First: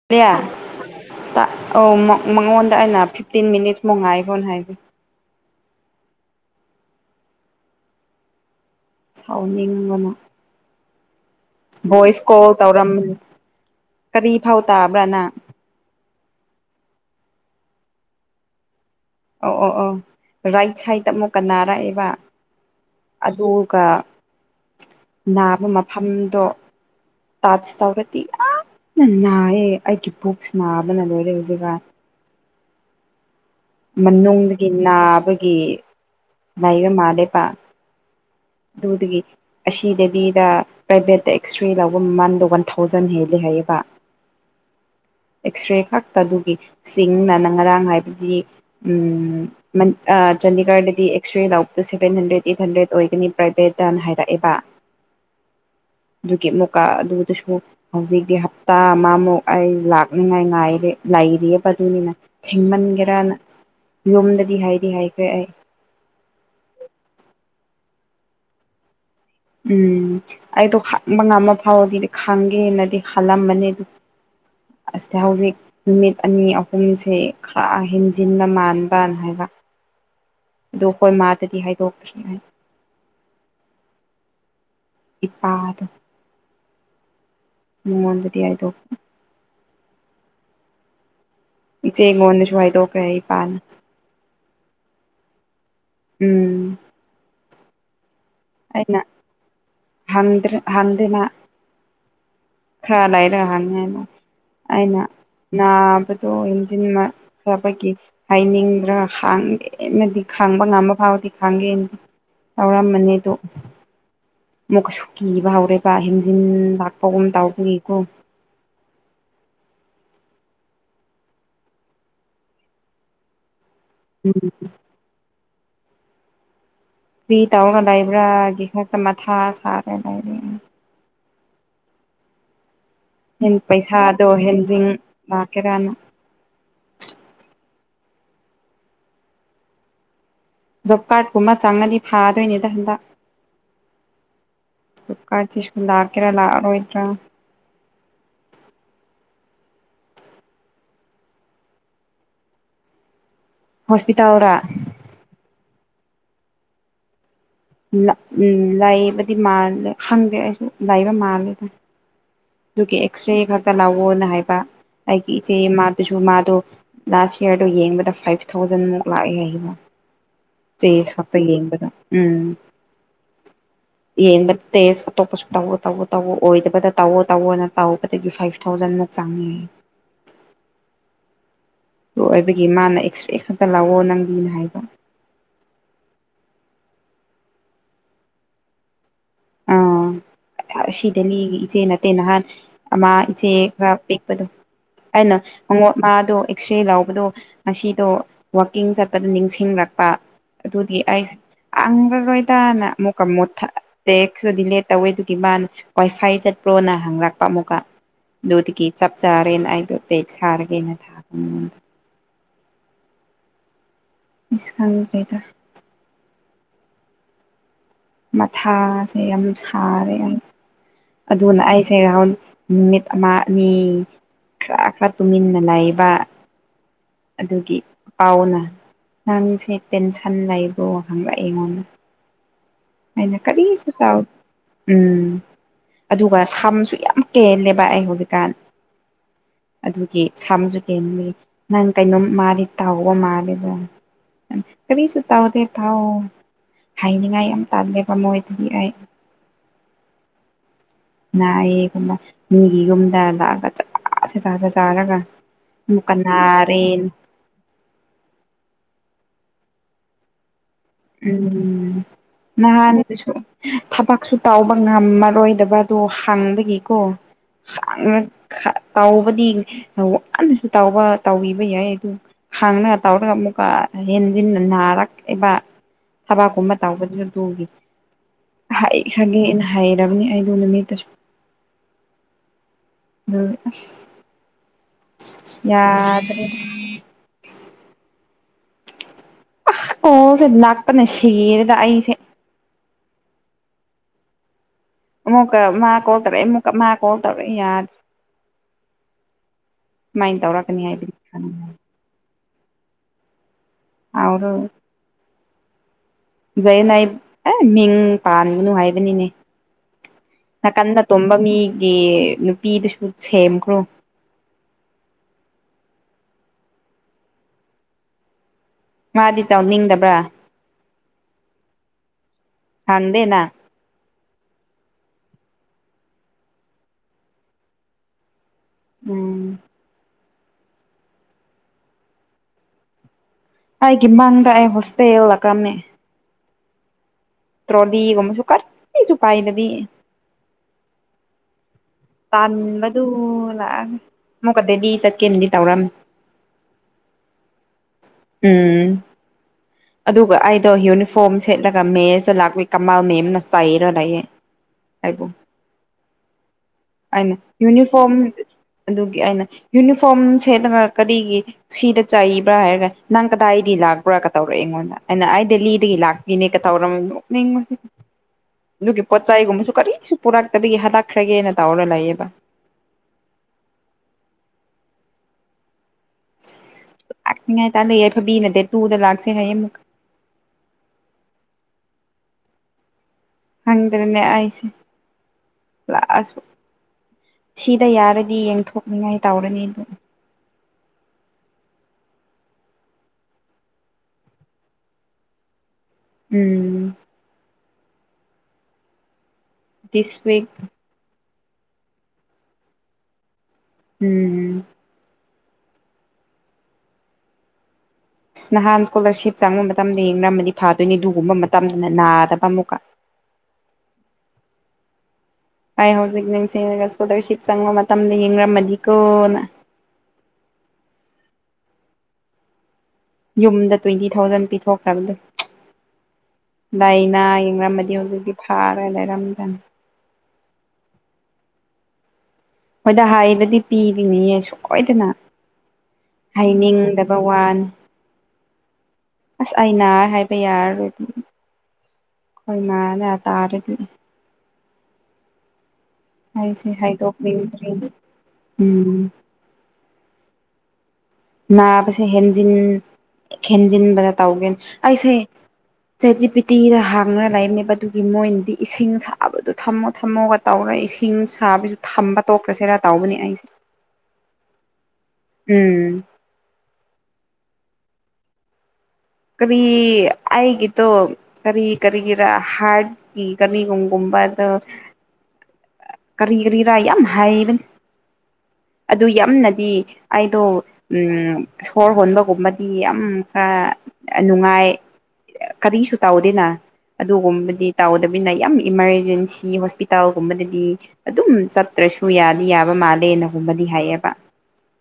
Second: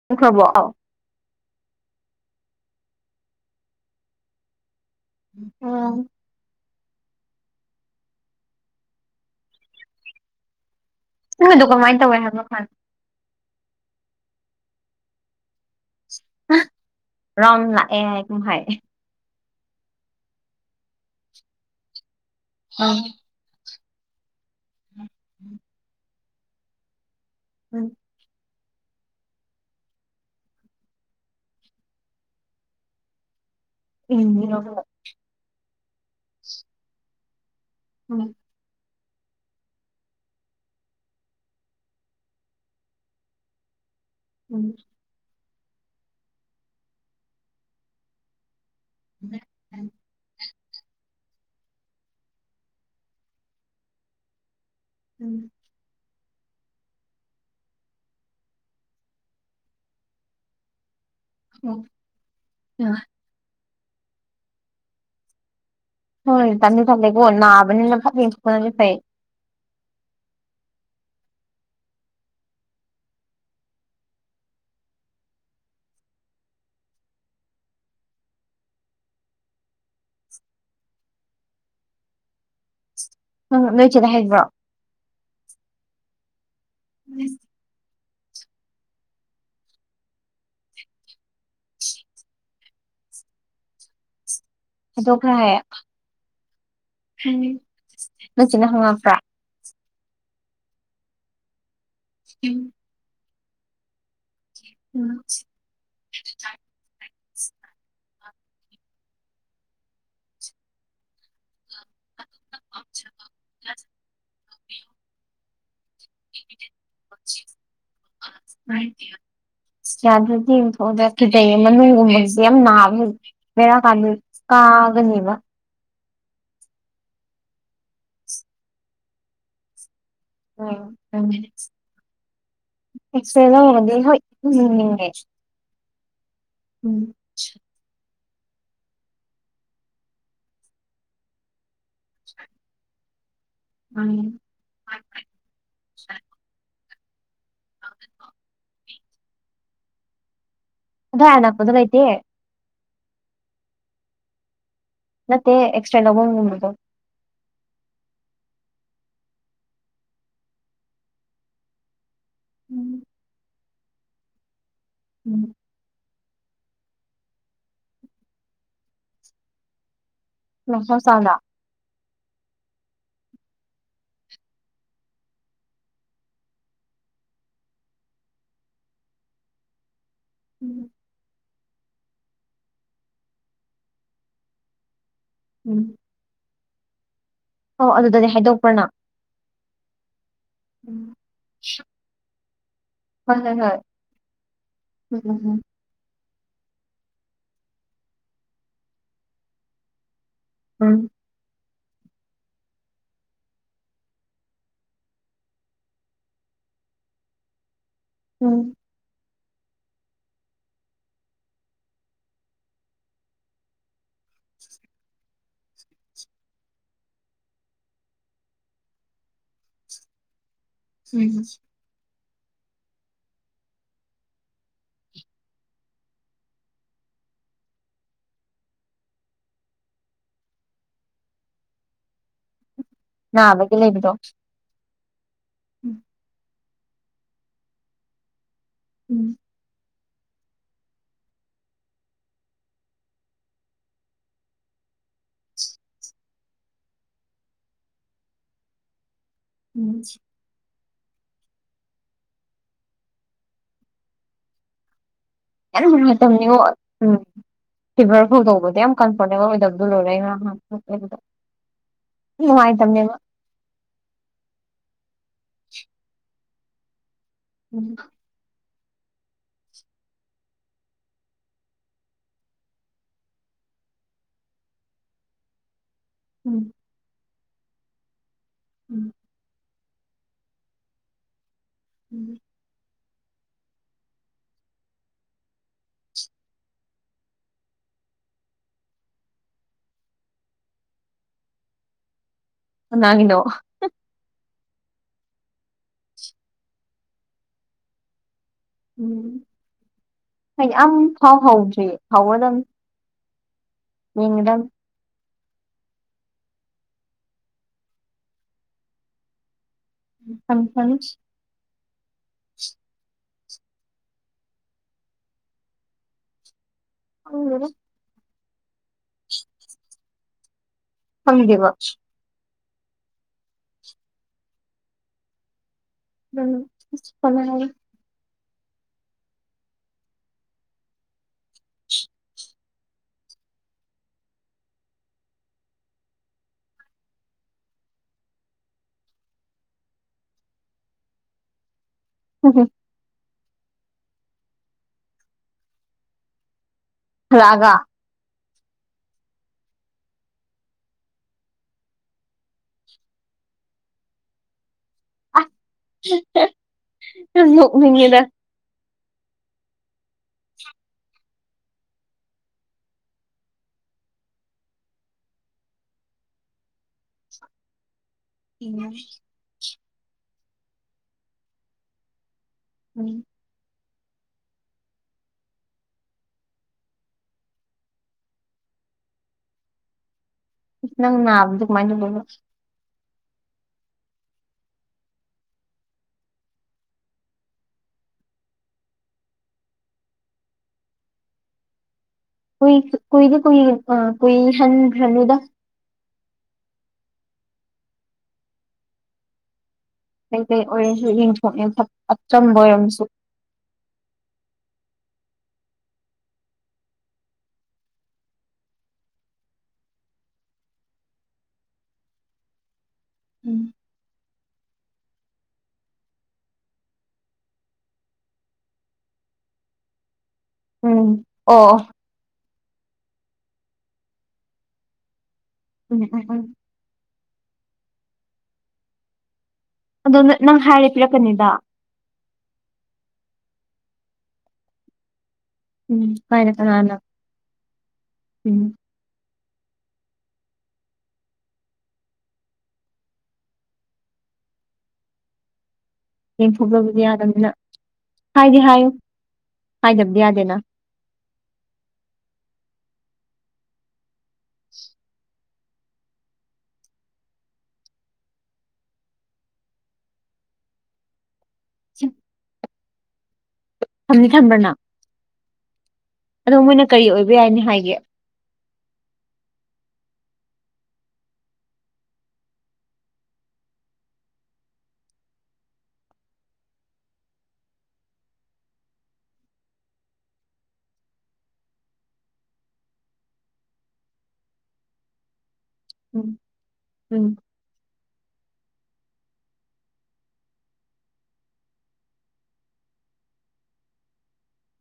[unintelligible] ꯈ꯭ꯔꯕꯣ ꯑꯧ ꯇ ꯑꯩꯅ ꯐꯤꯞꯇꯤꯟ ꯃꯤꯅꯤꯠꯁ ꯃꯨꯛ ꯉꯥꯏꯈꯣꯅ ꯍꯥꯏꯕꯅꯦ ꯑꯣ ꯁꯥꯎꯅꯤꯡꯕ ꯑꯃ ꯅꯪꯒꯤꯗꯣ ꯀꯃꯥꯏꯅ ꯇꯧꯋꯦ ꯚꯣꯏꯁ ꯍꯥꯏꯕꯅꯣ ꯀꯣꯜ ꯈꯪ ꯇꯧꯔꯝ ꯀꯔꯤ ꯐꯥꯎ ꯇꯥꯕ꯭ꯔꯅ ꯔꯥꯎꯟ ꯂꯥꯛꯑꯦ ꯍꯥꯏꯒꯨꯝ ꯍꯥꯏ ꯑꯣ ꯑꯣ ꯑꯣ ꯔꯥꯏꯠ ꯁꯥꯏꯠꯇ ꯑꯃꯨꯛꯀ ꯅꯥꯔꯛꯑꯦꯕ ꯑꯧ ꯀ ꯅꯥꯕ ꯃꯐꯝꯗꯣ ꯇꯠꯁ ꯇꯧꯔꯗꯤ ꯑꯥ ꯅ ꯅꯥꯏꯌꯦ ꯑꯩꯒꯤ ꯄꯨꯛꯁꯦ ꯅꯥꯕꯅ ꯂꯣꯏꯔꯦ ꯍꯨꯖꯤꯛꯀꯥꯟ ꯃꯅꯨꯡꯗꯒꯤ ꯅꯥꯕꯒꯤ ꯅꯩꯕ ꯃꯥꯜꯂꯦꯕ ꯑꯗꯨꯗꯒꯤ ꯑꯁꯤꯗꯗꯤꯗ ꯄ꯭ꯔꯥꯏꯚꯦꯠꯇ ꯑꯦꯛꯁꯔꯦ ꯂꯧꯕ ꯃꯃꯟꯗꯣ ꯋꯥꯟ ꯊꯥꯎꯖꯟ ꯍꯦꯜꯂꯦ ꯍꯥꯏꯌꯦꯕ ꯎꯝ ꯑꯦꯛꯁꯔꯦ ꯈꯛꯇ ꯑꯗꯨꯒꯤ ꯆꯁꯤꯡꯅꯅ ꯉꯔꯥꯡ ꯍꯥꯏꯕꯗꯤ ꯎꯝ ꯆꯥꯟꯗꯤꯒꯔꯗꯗꯤ ꯑꯦꯛꯁ ꯔꯦ ꯂꯥꯛꯕꯇꯣ ꯁꯚꯦꯟ ꯍꯟꯗ꯭ꯔꯦꯗ ꯑꯩꯠ ꯍꯟꯗ꯭ꯔꯦꯗ ꯑꯣꯏꯒꯅꯤ ꯄ꯭ꯔꯥꯏꯚꯦꯠꯇ ꯗꯟ ꯍꯥꯏꯔꯛꯑꯦꯕ ꯎꯝ ꯑꯗꯨꯒꯤ ꯑꯃꯨꯛꯀ ꯑꯗꯨꯗꯁꯨ ꯍꯧꯖꯤꯛꯇꯤ ꯍꯞꯇꯥ ꯑꯃꯃꯨꯛ ꯑꯩ ꯂꯥꯛꯅꯤꯉꯥꯏ ꯉꯥꯏꯔꯦ ꯂꯩꯔꯤꯑꯕ ꯑꯗꯨꯅꯤꯅ ꯊꯦꯡꯃꯟꯒꯦꯔꯅ ꯌꯨꯝꯝꯗꯗꯤ ꯍꯥꯏꯗꯤ ꯍꯥꯏꯈ꯭ꯔꯦ ꯑꯩ ꯍꯣꯏ ꯇꯅꯤ ꯊꯂꯦꯀꯣ ꯅꯅꯥꯕꯅꯤꯅ ꯐꯠ ꯌꯦꯡꯀꯅ ꯂꯩ ꯐꯥꯏ ꯎꯝ ꯑꯩꯗꯣ ꯍꯕ ꯉꯝꯕ ꯐꯥꯎꯔꯗꯤꯗꯤ ꯈꯪꯒꯦꯅꯗꯤ ꯍꯥꯜꯂꯝꯃꯅꯤ ꯑꯗꯨ ꯑꯁꯤꯁ ꯍꯧꯖꯤꯛ ꯅꯨꯃꯤꯠ ꯑꯅꯤ ꯑꯍꯨꯝꯁꯦ ꯈꯔ ꯍꯦꯟꯖꯤꯟꯕ ꯃꯥꯟꯕ ꯍꯥꯏꯕ ꯗꯣ ꯍꯣꯏ ꯃꯥꯗꯗꯤ ꯍꯥꯏꯗꯣꯀꯇꯔꯤ ꯍꯥꯏ ꯎꯝ ꯂꯣꯏꯁꯤꯗ ꯍꯥꯏꯕ꯭ꯔꯣ ꯏꯄꯥꯥ ꯑꯗꯨ ꯎꯝ ꯃꯉꯣꯟꯗꯗꯤ ꯍꯥꯏꯗꯣꯛ ꯏꯆꯦ ꯃꯣꯟꯅꯁꯨꯏ ꯍꯥꯏꯗꯣꯀꯔ ꯏꯄꯥꯅ ꯑꯗꯣ ꯀ ꯎꯝ ꯅꯆꯤꯠꯅ ꯍꯪꯉꯕ꯭ꯔꯥ ꯍꯥꯟꯗ꯭ꯔ ꯍꯥꯟꯗꯅꯥ ꯎꯝ ꯂꯅꯤꯅ ꯑꯩꯅ ꯅꯥꯕꯗꯣ ꯍꯦꯟꯖꯤꯟꯈꯕꯒꯤ ꯍꯥꯏꯅꯤꯡꯕ꯭ꯔꯥ ꯈꯥꯡꯦꯅꯗꯤ ꯈꯥꯡꯕ ꯉꯝꯕ ꯐꯥꯎꯕꯗꯤ ꯈꯥꯡꯒꯦꯅꯗꯤ ꯇꯧꯔꯝꯕꯅꯤꯗ [unintelligible] ꯑꯃꯨꯛꯀꯁꯨ ꯀꯤꯕ ꯍꯧꯔꯦꯕ ꯍꯦꯟꯖꯤꯟ ꯂꯥꯛꯄꯒꯨꯝ ꯇꯥꯎꯒꯤꯀꯣ ꯑꯁ ꯌꯥꯗ꯭ꯔꯗꯤꯝ ꯊꯣꯛꯗꯈꯤꯗꯩꯌꯦ ꯃꯅꯨꯡꯒꯨꯝꯕꯁꯦ ꯌꯥꯝ ꯅꯥꯕ ꯕꯦꯔꯥ ꯀꯥꯟꯗ ꯎꯝ ꯀꯒꯅꯤꯕ ꯐꯤ ꯇꯥꯎꯅ ꯂꯩꯕ꯭ꯔꯥꯒꯤ ꯈꯛꯇ ꯃꯊꯥ ꯁꯥꯔꯦ ꯂꯩꯕ꯭ꯔꯥ ꯑ ꯄꯩꯁꯥꯗꯣ ꯍꯦꯟꯖꯤꯟ ꯂꯥꯛꯀꯦꯔꯅ [unintelligible] ꯖꯣꯞ ꯀꯥꯔꯠꯀꯨꯝꯕ ꯆꯪꯉꯗꯤ ꯐꯥꯗꯣꯏꯅꯦꯗ ꯍꯟꯗꯛ ꯎꯝ ꯀꯥꯁꯤ ꯁꯨꯜ ꯂꯥꯛꯀꯦꯔꯥ ꯂꯥꯛꯑꯔꯣꯏꯗ꯭ꯔꯥ ꯑꯗꯨ ꯍꯂꯥꯛꯄꯗ ꯂꯩꯩꯇꯦ ꯍꯣꯁꯄꯤꯇꯥꯜꯗ ꯅ ꯑꯦꯛꯁꯇ꯭ꯔꯥ ꯂꯧꯕ ꯅꯗꯣ ꯎꯝ ꯂꯥꯏꯕꯗꯤ ꯃꯥꯜꯂꯦ ꯈꯪꯗꯦ ꯑꯩꯁꯨ ꯂꯥꯏꯕ ꯃꯥꯜꯂꯦ ꯑꯗꯨꯝ ꯑꯗꯨꯒꯤ ꯑꯦꯛꯁꯔꯦ ꯈꯛꯇ ꯂꯥꯛꯑꯣꯅ ꯍꯥꯏꯕ ꯑꯩꯒꯤ ꯏꯆꯦ ꯏꯃ ꯑꯗꯨꯁꯨ ꯃꯥꯗꯣ ꯂꯥꯁ ꯌꯌꯥꯔꯗꯣ ꯌꯦꯡꯕꯗ ꯐꯥꯏꯚ ꯊꯥꯎꯖꯟꯃꯨꯛ ꯂꯥꯛꯑꯦ ꯍꯥꯏꯅ ꯅꯁꯥ ꯆꯁ ꯆꯥꯗ ꯈꯇ ꯀꯕꯗ ꯎꯝ ꯌꯦꯡꯕ ꯇꯦꯁ ꯑꯇꯣꯞꯄꯁꯨ ꯇꯧ ꯇꯧꯎ ꯇꯧ ꯑꯣꯏꯗꯕꯗ ꯇꯧꯑꯣ ꯇꯧꯑꯣꯅ ꯇꯥꯎꯕꯗꯒꯤ ꯐꯥꯏꯚ ꯊꯥꯎꯖꯟꯃꯨꯛ ꯆꯪꯅꯤꯡꯑꯌꯦ ꯎꯝ ꯑꯣꯏꯕꯒꯤ ꯃꯥꯅ ꯑꯦꯛꯁꯔꯦ ꯈꯛꯇ ꯂꯥꯛꯑꯣ ꯅꯪꯒꯤꯅ ꯍꯥꯏꯕ ꯎꯝ ꯑꯣ ꯑꯗꯨꯗꯗꯤ ꯍꯥꯏꯗꯣꯛꯄ꯭ꯔꯅ ꯎ ꯑꯁꯤꯗꯅꯤ ꯏꯆꯦ ꯅꯠꯇꯦ ꯅꯍꯥꯟ ꯑꯃꯥ ꯍꯣꯏ ꯏꯆꯦ ꯍꯣꯏ ꯍꯣꯏ ꯈꯔ ꯄꯤꯛꯄꯗꯣ ꯑꯩꯅ ꯎꯝ ꯍꯉꯣꯠ ꯃꯥꯗꯣ ꯑꯦꯛꯁꯔꯦ ꯂꯥꯎꯕꯗꯣ ꯉꯁꯤꯗꯣ ꯋꯥꯋꯥꯛꯀꯤꯡ ꯆꯠꯄꯗ ꯅꯤꯡꯁꯤꯡꯂꯛꯄ ꯑꯗꯨꯗꯤ ꯎꯝ ꯑꯩꯁꯦ ꯍꯪꯉꯔꯣꯏꯗꯅ ꯑꯃꯨꯛꯀ ꯃꯨꯠꯊ ꯇꯦꯛꯁꯗꯤꯦ ꯇꯧꯋꯦ ꯑꯗꯨꯒꯤ ꯃꯥꯅ ꯋꯥꯏꯐꯥꯏ ꯆꯠꯄ꯭ꯔꯣꯅ ꯍꯪꯉꯛꯄ ꯑꯃꯨꯛꯀ ꯎꯝ ꯑꯗꯨꯗꯨꯒꯤ ꯆꯞ ꯆꯥꯔꯦꯅ ꯑꯩꯗꯣ ꯇꯦꯛ ꯁꯥꯔꯒꯦꯅ ꯊꯥꯕꯗ ꯏꯀꯥꯒꯗ ꯃꯊꯥꯁꯦ ꯌꯥꯝ ꯁꯥꯔꯦ ꯑꯩ ꯎꯝ ꯑꯗꯨꯅ ꯑꯩꯁꯦ ꯅꯨꯃꯤꯠ ꯑꯃ ꯑꯅꯤ ꯈꯔ ꯈꯔ ꯇꯨꯃꯤꯟꯅ ꯂꯩꯕ ꯑꯗꯨꯒꯤ ꯄꯥꯎꯅ ꯅꯪꯁꯦ ꯇꯦꯟꯁꯟ ꯂꯩꯕ ꯋꯥꯈꯪ ꯂꯥꯛ ꯑꯩꯉꯣꯟꯗ ꯑꯩꯅ ꯅꯥꯕꯒꯤ ꯀꯔꯤꯁꯨ ꯂꯩꯕꯗꯣ ꯇꯥꯎ ꯎꯝ ꯎꯝ ꯑꯗꯨꯒ ꯁꯝꯁꯨ ꯌꯥꯝ ꯀꯦꯜꯂꯦꯕ ꯑꯩ ꯍꯧꯖꯤꯛꯀꯥꯟ ꯎꯝ ꯑꯗꯨꯒꯤ ꯁꯥ ꯑꯃꯁꯁꯨ ꯀꯦꯒꯤ ꯅꯪ ꯀꯩꯅꯣꯝ ꯃꯥꯔꯤ ꯇꯥꯎꯒ ꯃꯥꯔꯤꯗꯣ ꯀꯔꯤꯁꯨ ꯇꯥꯎꯗꯦ ꯄꯥꯎ ꯍꯥꯏꯅꯤꯡꯉꯥꯏ ꯌꯥꯝ ꯇꯥꯗꯦꯕ ꯃꯣꯏꯗꯗꯤ ꯑꯩ ꯎꯝ ꯅꯥꯑꯌꯦꯒꯨꯝꯕ ꯃꯤꯒꯤꯒꯨꯝꯗ ꯂꯥꯛꯑꯒ ꯆꯦ ꯆ ꯆꯥꯔꯒ ꯌꯥꯝ ꯑꯃꯨꯛꯀ ꯅꯨꯡꯉꯥꯏꯇꯕꯅꯤꯉꯣ ꯅꯥꯔꯦ ꯎꯝ ꯐꯤꯚꯔ ꯐꯧꯗꯧꯕꯗꯤ ꯌꯥꯝ ꯀ ꯐꯅꯦꯃꯤ ꯗꯝꯕꯨꯨ ꯂꯣꯔꯦ ꯍꯥ ꯎꯝ ꯅꯨꯡꯉꯥꯏꯇꯕꯅꯦꯕ ꯅꯍꯥꯟꯁꯨ ꯊꯕꯛꯁꯨ ꯇꯥꯎꯕ ꯉꯝꯃꯔꯣꯏꯗꯕ ꯑꯗꯨ ꯍꯥꯡꯕꯒꯤ ꯀꯣ ꯎꯝ ꯇꯥꯎꯕꯗꯤ ꯋꯥꯅꯁꯨ ꯇꯥꯎꯕ ꯇꯧꯕꯤꯕ ꯌꯥꯏ ꯑꯗꯨ ꯈꯥꯡꯅꯒ ꯇꯥꯎꯔꯒ ꯑꯃꯨꯛꯀ ꯍꯦꯟꯖꯤꯟꯅ ꯅꯥꯔꯛꯑꯕ ꯎꯝ ꯊꯕꯥꯛꯀꯨꯝꯕ ꯇꯥꯎꯕꯗꯨꯁꯨ ꯇꯨꯈꯤ ꯍꯥꯏ ꯈ ꯍꯩꯔꯕꯅꯤ ꯑꯩꯗ ꯅꯨꯃꯤꯠꯇꯁꯨ ꯎꯝ ꯑꯝ ꯑ ꯌꯥꯗ ꯑ ꯑꯣꯁꯦ ꯅꯥꯛꯄꯅ ꯁꯤꯔꯦꯗ ꯑꯩꯁꯦ ꯥꯡ ꯉꯅꯣ ꯑꯃꯨꯛꯀ ꯃꯥ ꯀꯣꯜ ꯇꯧꯔꯛꯑꯦ ꯑꯃꯨꯛꯀ ꯃꯥ ꯀꯣꯜ ꯇꯧꯔꯛꯦ ꯌꯥꯗꯦ ꯎꯝ ꯍꯥꯏꯗꯤ ꯇꯧꯔꯛꯀꯅꯤ ꯌꯥꯝ ꯍꯥꯏꯕꯗꯤ ꯐꯥꯎ ꯈꯪ ꯍꯥꯎꯗ꯭ꯔꯤ ꯍꯥꯎꯋ ꯅꯪ ꯃꯤꯗꯝ ꯖꯩ ꯅꯥꯏ ꯑꯦ ꯃꯤꯡ ꯄꯥꯟꯒꯅꯨ ꯍꯥꯏꯕꯅꯤꯅꯦ ꯅ ꯀꯗ ꯀꯟꯐꯔꯦꯟꯁ ꯇꯣꯝꯕ ꯃꯤ ꯅꯨꯄꯤꯗꯨꯁꯨ ꯁꯦꯝꯈ꯭ꯔꯣ ꯎꯝ ꯃꯥꯗꯤ ꯆꯥꯎꯅꯤꯡꯗꯕ꯭ꯔꯥ ꯍꯪꯒꯤꯦꯕ ꯍꯪꯗꯅ ꯎꯝ ꯐꯉꯦ ꯎꯝ ꯑꯩꯒꯤ ꯃꯥꯡꯗ ꯑꯩ ꯍꯣꯁꯇꯦꯜꯂꯛꯀ꯭ꯔꯝꯅꯦ ꯇ꯭ꯔꯣꯗꯤꯒꯨꯝꯕꯁꯨ ꯀꯔ ꯀꯁꯨ ꯀꯥꯏꯗꯕꯤ ꯇꯥꯟꯕꯥꯟꯕꯗꯨ ꯂꯥꯛꯑ ꯑꯃꯨꯛꯀꯗꯗꯤ ꯆꯠꯀꯦꯅꯗꯤ ꯇꯧꯔꯝꯃꯤ ꯔꯥꯒ ꯎꯝ ꯑꯗꯨꯒ ꯑꯩꯗꯣ ꯌꯨꯅꯤꯐꯣꯔꯝ ꯁꯦꯠꯂꯒ ꯃꯦꯁꯨ ꯂꯥꯛꯎꯏ ꯀꯃꯜ ꯃꯦꯝꯅ ꯆꯥꯏꯔ ꯂꯩꯌꯦꯦ ꯍꯥꯏꯕ ꯍꯥꯏꯅ ꯑꯁ ꯌꯨꯅꯤꯐꯣꯔꯝ ꯅꯣꯛꯅꯤꯡꯉꯦꯗ ꯑꯗꯨꯒꯤ ꯑꯩꯅ ꯌꯨꯅꯤꯐꯣꯔꯝ ꯁꯦꯠꯂꯒ ꯀꯔꯤꯒꯤ ꯁꯤꯗ ꯆꯥꯏꯕ꯭ꯔꯥ ꯍꯥꯏꯔꯒ ꯅꯪ ꯀꯗꯥꯏꯗꯒꯤ ꯂꯥꯛꯄ꯭ꯔꯥ ꯀ ꯇꯧꯔꯛꯑ ꯑꯩꯉꯣꯟꯗ ꯑꯩꯅ ꯑꯩ ꯗꯦꯜꯂꯤꯗꯒꯤ ꯂꯥꯛꯄꯤꯅꯦ ꯇꯧꯔ ꯅ ꯑꯗꯨꯒꯤ ꯎꯝ ꯄꯣꯠꯆꯥꯏꯒꯨꯝꯕꯁꯨ ꯀꯔꯤꯁꯨ ꯄꯨꯔꯛꯇꯕꯤꯒꯤ ꯍꯥꯟꯗꯛꯈ꯭ꯔꯒꯦꯅ ꯇꯧꯔꯒ ꯂꯩꯑꯕ ꯎꯝ ꯂꯥꯛꯅꯤꯡꯉꯥꯏꯇꯥ ꯂꯩ ꯌꯥꯏ ꯐꯕꯤꯅꯗꯦ ꯇꯨꯗ ꯂꯥꯛꯁꯦ ꯍꯥꯏꯌꯦꯡ ꯑꯃꯨꯛ ꯏ ꯅꯪ ꯅꯥꯕꯗꯨ ꯃꯀꯃꯥꯏ ꯇꯧꯗꫭꯏꯕ ꯍꯪꯗ꯭ꯔꯦꯅꯦ ꯑꯩꯁꯦ ꯂꯥꯛꯑꯁꯨ ꯁꯤꯗ ꯌꯥꯔꯗꯤ ꯌꯦꯡꯊꯣꯛꯅꯤꯉꯥꯏ ꯇꯧꯔꯅꯤ ꯑꯗꯨ ꯑꯩꯣꯏ ꯀꯣꯏꯗꯤ ꯀꯣꯏ ꯑꯣꯏ ꯍ ꯍꯗ ꯎꯝ ꯗꯤꯁ ꯋꯤꯛ ꯀꯩꯀꯩ ꯑꯣꯏꯔꯁꯨ ꯌꯦꯟꯊꯣꯛ ꯌꯦ ꯑꯆꯝꯕ ꯑꯣꯏꯔꯝꯁꯨ ꯎꯝꯝ ꯑꯁ ꯅꯍꯥꯟ ꯏꯁꯀꯣꯂꯔꯁꯤꯞ ꯆꯪꯕ ꯃꯇꯝꯗ ꯌꯦꯡꯅꯔꯝꯃꯗꯤ ꯐꯥꯗꯣꯏꯅꯤ ꯑꯗꯨꯒꯒꯨꯝꯕ ꯃꯇꯝꯗꯅ ꯅꯥꯗꯕ ꯑꯃꯨꯛꯀ [inaudible] ꯎꯝ ꯍꯥꯏꯥꯏ ꯍꯧꯖꯤꯛ ꯅꯤꯡꯁꯤꯒꯨꯗ ꯁꯤꯞ ꯆꯪꯉꯣ ꯃꯇꯝꯗ ꯌꯦꯡꯃꯗꯤꯀꯣꯅ [inaudible] ꯎꯝ ꯑꯣ ꯌꯨꯝꯗ ꯇ꯭ꯋꯦꯟꯇꯤ ꯊꯥꯎꯖꯟ ꯄꯤꯊꯣꯛꯈ꯭ꯔꯕꯗꯨ ꯎꯝ ꯎꯝ ꯎꯝ ꯂꯥꯏꯅꯥ ꯈꯪꯔꯝꯃꯗꯤ ꯍꯧꯖꯤꯛꯇꯤ ꯐꯥꯔ ꯂꯩꯔꯝꯗꯅꯤ ꯑꯗꯣ ꯅꯪ ꯍꯥꯏꯔꯦ ꯄꯤꯔꯛꯀꯅꯤꯗ ꯍꯣꯏꯗ ꯍꯥꯏꯗꯗꯤ ꯄꯤꯔꯤꯅꯤꯌꯦ ꯁꯣꯏꯗꯅ ꯎꯝ ꯀꯥꯏꯅ ꯀꯅꯥꯅ ꯍꯩꯅꯤꯡꯗꯕ ꯋꯥꯟ ꯎꯝ ꯑꯁ ꯑꯩꯅ ꯍꯥꯏꯕ ꯌꯥꯔꯔꯗꯤ ꯑꯩꯣꯏ ꯃꯥꯅꯦ ꯇꯥꯔꯗꯤ ꯑꯩꯁꯦ ꯌꯦꯡꯊꯣꯛꯇꯕꯗꯤ ꯌꯥꯗꯅꯤꯅ ꯍꯥꯏꯗꯣꯛꯅꯤꯡꯗ꯭ꯔꯦ ꯍꯥꯏꯗꯤ ꯍꯥꯏꯌꯨ ꯎꯝ ꯍꯥꯏꯗꯕꯗꯤ ꯌꯥꯗꯦꯅ ꯅꯥꯕꯁꯦ ꯍꯦꯟꯖꯤꯟ ꯍꯦꯟꯖꯤꯟꯕꯗ ꯇꯧꯒꯦ ꯑꯩꯁꯦ ꯆꯦꯆꯤ ꯄꯤꯇꯤꯗ ꯍꯥꯡꯅꯅ ꯂꯩꯔꯝꯅꯦꯕ ꯑꯗꯨꯒꯤ ꯃꯣꯏꯅꯗꯤ ꯏꯁꯤꯡ ꯊꯛꯕꯗꯣ ꯊꯝꯃꯣ ꯊꯝꯃꯣꯒ ꯇꯧꯔꯒ ꯏꯁꯤꯡ ꯁꯥꯕꯁꯨ ꯊꯝꯕ ꯇꯣꯛꯈ꯭ꯔꯁꯤꯦꯔ ꯇꯧꯕꯅꯦ ꯑꯩꯁꯦ ꯊꯝꯅꯤ ꯊꯝꯕ꯭ꯔꯅ ꯎꯝ ꯑꯗꯣ ꯃꯣꯏꯅ ꯀꯔꯤ ꯑꯣꯏꯕ ꯌꯥꯏꯅꯤ ꯍꯥꯏꯒꯦ ꯀꯔꯤ ꯑꯩꯒꯤꯇꯣ ꯀꯔꯤ ꯀꯔꯤꯒꯤꯔ ꯍꯥꯔꯠꯀꯤ ꯀꯔꯤꯒꯨꯝꯒꯨꯝꯕ ꯕꯗꫭ ꯀꯔꯤ ꯀꯔꯤꯔ ꯌꯥꯝ ꯍꯥꯏꯕꯅ ꯑꯗꯨ ꯌꯥꯝꯅꯗꯤ ꯑꯩꯗꯣ ꯁꯣꯔ ꯍꯣꯟꯕꯒꯨꯝꯕꯗꯤ ꯌꯥꯝ ꯈꯔ ꯅꯨꯡꯉꯥꯏ ꯀꯔꯤꯁꯨ ꯎꯝ ꯇꯧꯗꯦꯅ ꯎꯝ ꯑꯗꯨꯒꯨꯝꯕꯗꯤ ꯇꯧꯗꯕꯅꯤꯅ ꯌꯥꯝ ꯏꯃꯥꯔꯖꯦꯟꯁꯤ ꯍꯣꯁꯄꯤꯇꯥꯜ ꯒꯨꯝꯕꯗꯗꯤ ꯑꯗꯨꯝ ꯆꯠꯇ꯭ꯔꯁꯨ ꯌꯥꯗꯤ ꯌꯥꯕ ꯃꯥꯜꯂꯦꯅꯒꯨꯝꯕꯗꯤ ꯍꯥꯏꯌꯦꯦꯕ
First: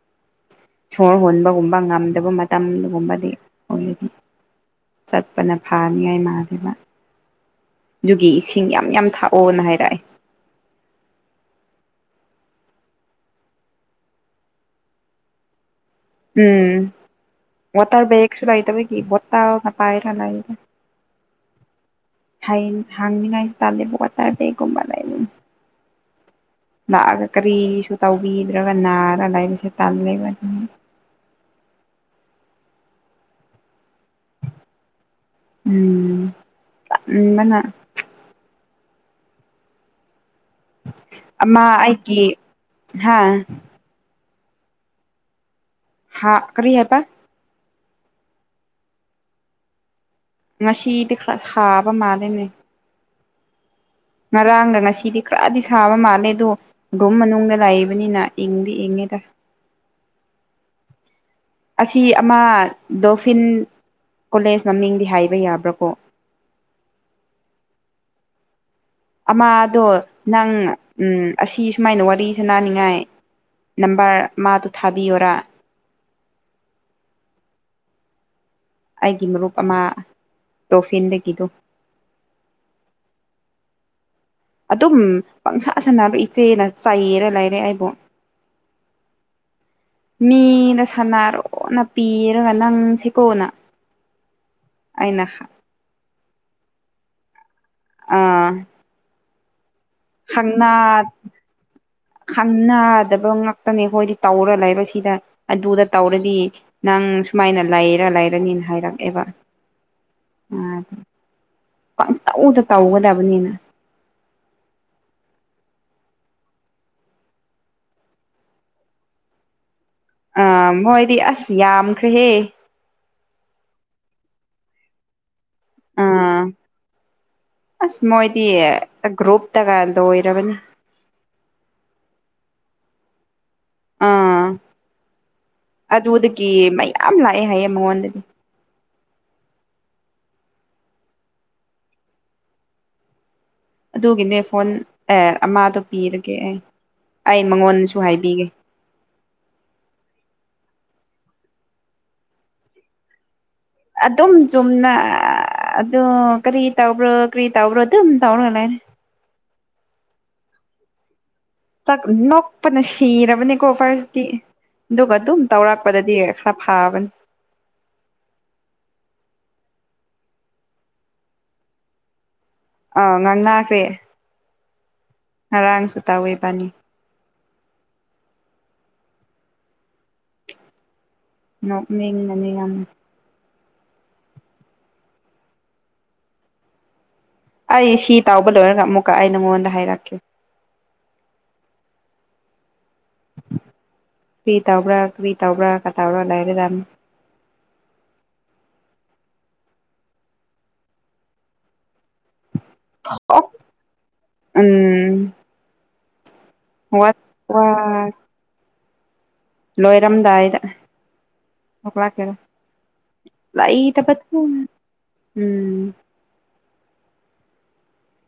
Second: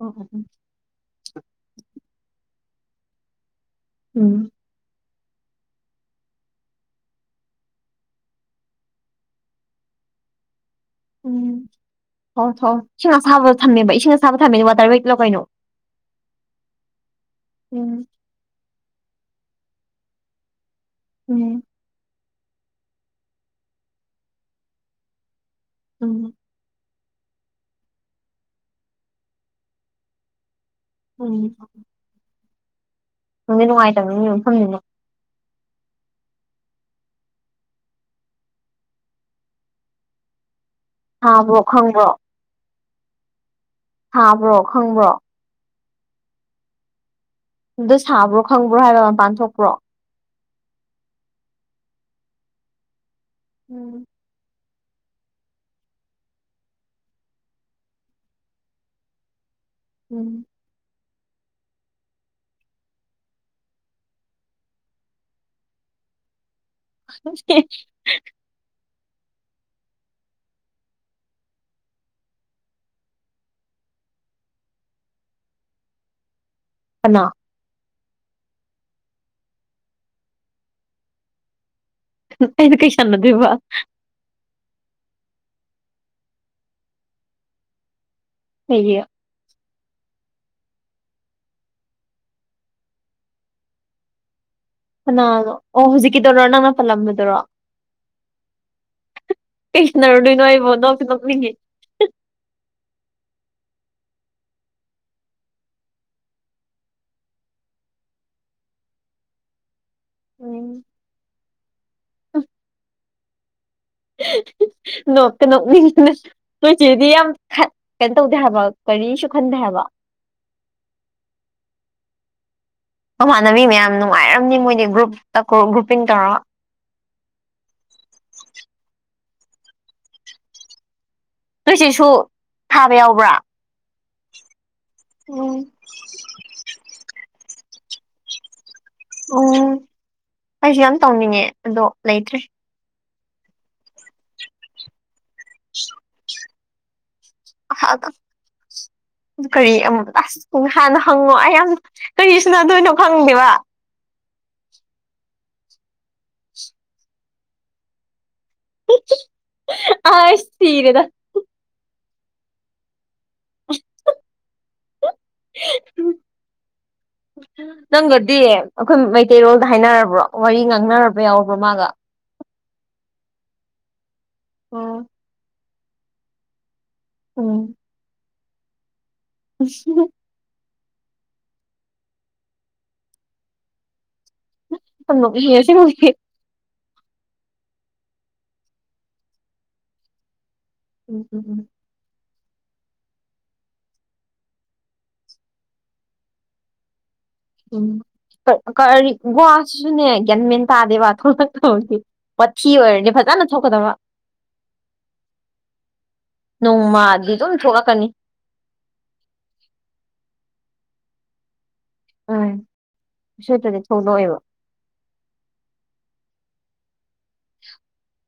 ꯎꯝ ꯎꯝ ꯁꯣꯔ ꯍꯣꯟꯕꯒꯨꯝꯕ ꯉꯝꯗꯕ ꯃꯇꯝꯒꯨꯝꯕꯗꯤ ꯑꯣꯏꯔꯗꯤ ꯎꯝ ꯆꯠꯄꯅ ꯐꯥꯅꯤꯡꯉꯥꯏ ꯃꯥꯥꯟꯗꯕ ꯑꯗꯨꯒꯤ ꯏꯁꯤꯡ ꯌꯥꯝ ꯌꯥꯝ ꯊꯥꯛꯑꯣꯅ ꯍꯥꯏꯔꯛꯑꯦ ꯍꯣ ꯊꯣ ꯏꯁꯤꯡ ꯑꯁꯥꯕꯗꯣ ꯊꯝꯃꯦꯕ ꯏꯁꯤꯡ ꯑꯁꯥꯕ ꯊꯝꯃꯦꯅꯦ ꯋꯥꯇꯔ ꯋꯦꯂꯣ ꯀꯩꯅꯣ ꯎꯝ ꯎꯝ ꯋꯥꯇꯔ ꯕꯦꯒꯁꯨ ꯂꯩꯇꯕꯒꯤ ꯕꫭꯇꯜꯅ ꯄꯥꯏꯔ ꯂꯩꯔꯦ ꯎꯝ ꯍ ꯍꯥꯡꯅꯤꯉ ꯇꯦꯕꯣꯛ ꯀ ꯇꯔ ꯩꯒꯨꯝꯝꯕꯔꯥꯏꯅꯨ ꯎꯝ ꯂꯥꯛꯑꯒ ꯀꯔꯤꯁꯨ ꯇꯧꯕꯤꯗ꯭ꯔꯒ ꯅꯥꯔꯒ ꯂꯩꯕꯁꯦ ꯇꯜꯂꯦꯕ ꯑꯗꯨꯅꯤ ꯎꯝ ꯅꯪꯗꯤ ꯅꯨꯡꯉꯥꯏꯇꯕ ꯅ ꯌꯐꯝꯅꯤꯅ ꯎꯝ ꯎꯝ ꯃꯅꯥ ꯁꯥꯕ꯭ꯔꯣ ꯑꯃ ꯑꯩ ꯈꯪꯕ꯭ꯔꯣ ꯀ ꯍꯥꯥ ꯊꯥꯕ꯭ꯔꯣ ꯈꯪꯕ꯭ꯔꯣ ꯍꯥꯥ ꯀꯔꯤ ꯍꯥꯏꯕ ꯑꯝꯇ ꯁꯥꯕ꯭ꯔꯣ ꯈꯪꯕ꯭ꯔꯣ ꯍꯥꯏꯕ ꯃꯄꯥꯟ ꯊꯣꯛꯄ꯭ꯔꯣ ꯉꯁꯤꯗꯤ ꯈꯔ ꯁꯥꯕ ꯃꯥꯜꯂꯤꯅꯦ ꯎꯝ ꯉꯥꯔꯥꯡꯒ ꯉꯁꯤꯗꯤ ꯈꯔꯗꯤ ꯁꯥꯕ ꯃꯥꯜꯂꯦ ꯑꯗꯣ ꯔꯨꯝ ꯃꯅꯨꯡꯗ ꯂꯥꯛꯏꯕꯅꯤꯅ ꯏꯪꯗꯤ ꯏꯪꯉꯤꯗ ꯎꯝ ꯑꯁꯤ ꯑꯃ ꯗꯣꯐꯤꯟ ꯀꯣꯂꯦꯖ ꯃꯃꯤꯡꯗꯤ ꯍꯥꯏꯕ ꯌꯥꯕ꯭ꯔꯥꯀꯣ [unintelligible] ꯑꯃꯥꯗꯣ ꯅꯪ ꯑꯁꯤ ꯁꯨꯃꯥꯏꯅ ꯋꯥꯔꯤ ꯁꯅꯅꯤꯡꯉꯥꯏ ꯅꯝꯕꯔ ꯃꯥꯗꯨ ꯊꯥꯕꯤꯌꯔꯥ ꯑꯅꯥ ꯑꯩꯒꯤ ꯃꯔꯨꯞ ꯑꯃ ꯇꯣꯐꯤꯟꯗꯒꯤꯗꯨ ꯑꯩꯗꯤ ꯀꯩꯁꯥꯟꯅꯗꯕ ꯑꯗꯨꯝ ꯄꯪꯁꯥ ꯁꯥꯟꯅꯕ ꯏꯆꯦꯅ ꯆꯥꯏꯌꯦꯅ ꯂꯩꯔꯦ ꯑꯩꯕꯨ [unintelligible] ꯃꯤꯗ ꯁꯅꯥꯔꯣꯅ ꯄꯤꯔꯒ ꯅꯪꯁꯦꯀꯣꯅ ꯑꯩꯅ ꯍ ꯀꯅꯥꯅꯣ ꯑꯣ ꯍꯧꯖꯤꯛꯀꯤꯗꯔꯣ ꯅꯪꯅ ꯄꯜꯂꯝꯕꯗꯨꯔꯣ ꯑꯥ ꯀꯩꯁꯅꯥꯔꯨꯗꯣꯏ ꯅꯣ ꯈꯪꯅꯥ ꯑꯩꯕꯣ ꯅꯣꯛꯇꯤ ꯅꯣꯛꯅꯤꯡꯉ ꯈꯪꯅꯗꯕ ꯉꯥꯛꯇꯅꯦ ꯑꯩꯈꯣꯏꯗꯤ ꯇꯧꯔ ꯂꯩꯕ ꯁꯤꯗ ꯑꯗꯨꯗ ꯇꯧꯔꯗꯤ ꯅꯪ ꯁꯨꯃꯥꯏꯅ ꯂꯩꯔ ꯂꯩꯔꯅꯤꯅ ꯍꯥꯏꯔꯛꯑꯦꯕ ꯎꯝ ꯄꯪꯇꯧꯗ ꯇꯧꯒꯗꯕꯅꯤꯅ ꯅꯣꯛ ꯅꯣꯛꯅꯤꯡ ꯅꯣꯏ ꯆꯦꯗꯤ ꯌꯥꯝ ꯈꯠ ꯀꯩꯅꯣ ꯇꯧꯗꯦ ꯍꯥꯏꯕ ꯀꯔꯤꯁꯨ ꯈꯟꯗꯦ ꯍꯥꯏꯕ ꯑ ꯃꯣꯏꯗꯤ ꯑꯁ ꯌꯥꯝꯈ꯭ꯔꯦꯍꯦ ꯃꯃꯥꯟꯅꯕꯤ ꯃꯌꯥꯝ ꯅꯨꯡꯉꯥꯏꯔꯝꯅꯤ ꯃꯣꯏꯗꯤ ꯒ꯭ꯔꯨꯞ ꯑꯥ ꯑꯁ ꯃꯗꯤ ꯒ꯭ꯔꯨꯨꯞꯇ ꯀꯗ ꯑꯣꯏꯔꯔꯕꯅꯤ ꯅꯣꯏ ꯁꯤꯁꯨ ꯊꯥꯕ ꯌꯥꯎꯕ꯭ꯔꯥ ꯑꯥ ꯎꯝ ꯑꯗꯨꯗꯒꯤ ꯃꯌꯥꯝ ꯂꯥꯛꯑꯦ ꯍꯥꯏꯌꯦ ꯃꯉꯣꯟꯗꯗꯤ ꯎꯝ ꯑꯩꯁꯨ ꯌꯥꯝ ꯇꯧꯅꯤꯡꯉꯦ ꯑꯗꯣ ꯂꯩꯇ꯭ꯔꯦ ꯑꯗꯨꯒꯤꯅꯦ ꯐꯣꯟ ꯑꯦ ꯑꯃꯗꯣ ꯄꯤꯔꯒꯦ ꯑꯦ ꯍ ꯀꯔꯤ ꯑꯃ ꯎ ꯍꯥꯟꯅ ꯍꯪꯉꯣ ꯑꯩ ꯌꯥꯝ ꯀꯔꯤꯁꯤꯅꯗꯣꯏꯅꯣ ꯈꯪꯗꯦꯕ ꯑꯗꯨꯝ ꯆꯨꯝꯅ ꯑꯗꯨ ꯀꯔꯤ ꯇꯧꯕ꯭ꯔꯣ ꯀꯔꯤ ꯇꯧꯕ꯭ꯔꯣ ꯑꯗꯨꯝ ꯇꯧꯔꯅꯦ ꯑꯥ ꯁꯤꯔꯦꯗ ꯅꯣꯛꯄꯅ ꯁꯤꯔꯕꯅꯦꯀꯣ ꯐꯔꯁꯗꯤ ꯑꯗꯨꯒ ꯑꯗꯨꯝ ꯇꯧꯔꯛꯄꯗꯗꯤ ꯈꯔ ꯐꯕꯅꯤ ꯒꯗꯤ ꯑꯩꯈꯣꯏ ꯃꯩꯇꯩꯔꯣꯜꯒ ꯍꯥꯏꯅꯔꯕ꯭ꯔꯣ ꯋꯥꯔꯤ ꯉꯥꯡꯅꯔꯕ ꯌꯥꯎꯔꯕ꯭ꯔꯣ ꯃꯥꯒ ꯑꯥ ꯉꯥꯡ ꯂꯥꯛꯈ꯭ꯔꯦ ꯑꯣ ꯉꯔꯥꯡꯁꯨ ꯇꯥꯎꯋꯏ ꯄꯅꯤ ꯎꯝ ꯑꯁ ꯅꯣꯛ ꯅꯤꯟꯒꯅꯤ ꯌꯥꯝ ꯃꯤꯁꯤ ꯉꯦ [unintelligible] ꯑꯩ ꯁꯤ ꯇꯥꯎꯕ ꯂꯣꯏꯔꯒ ꯑꯃꯨꯛꯀ ꯑꯩ ꯅꯉꯣꯟꯗ ꯍꯥꯏꯔꯛꯀꯦ ꯎ ꯎꯝ ꯎꯝ ꯀ꯭ꯔꯤ ꯇꯧꯕ꯭ꯔꯥ ꯀ꯭ꯔꯤ ꯇꯧꯕ꯭ꯔꯥ ꯀꯇꯧꯔ ꯂꯩꯔꯗꯝ ꯎꯝ ꯀꯔꯤ ꯒꯨꯍꯥꯁꯤꯁꯨꯅꯦ ꯒꯌꯥꯟꯃꯦꯟ ꯇꯥꯗꯦꯕꯊꯣꯛ ꯇꯧꯁꯤꯦ ꯄꯊꯤ ꯑꯣꯏꯔꯅꯤ ꯐꯖꯅ ꯑꯣꯛ ꯊꯣꯛꯀꯗꯕ ꯎꯝ ꯋꯥ ꯅꯣꯡꯃꯗꯤ ꯑꯗꯨꯝ ꯋꯥ ꯊꯣꯛꯂꯛꯀꯅꯤ ꯂꯣꯏꯔꯝꯗꯥꯏꯗ ꯑꯣ ꯀꯦꯔꯣ ꯎꯝ ꯁꯣꯏꯗ꯭ꯔꯗꯤ ꯊꯣꯛꯂꯛꯑꯣꯏꯕ [unintelligible] ꯎꯝ [inaudible]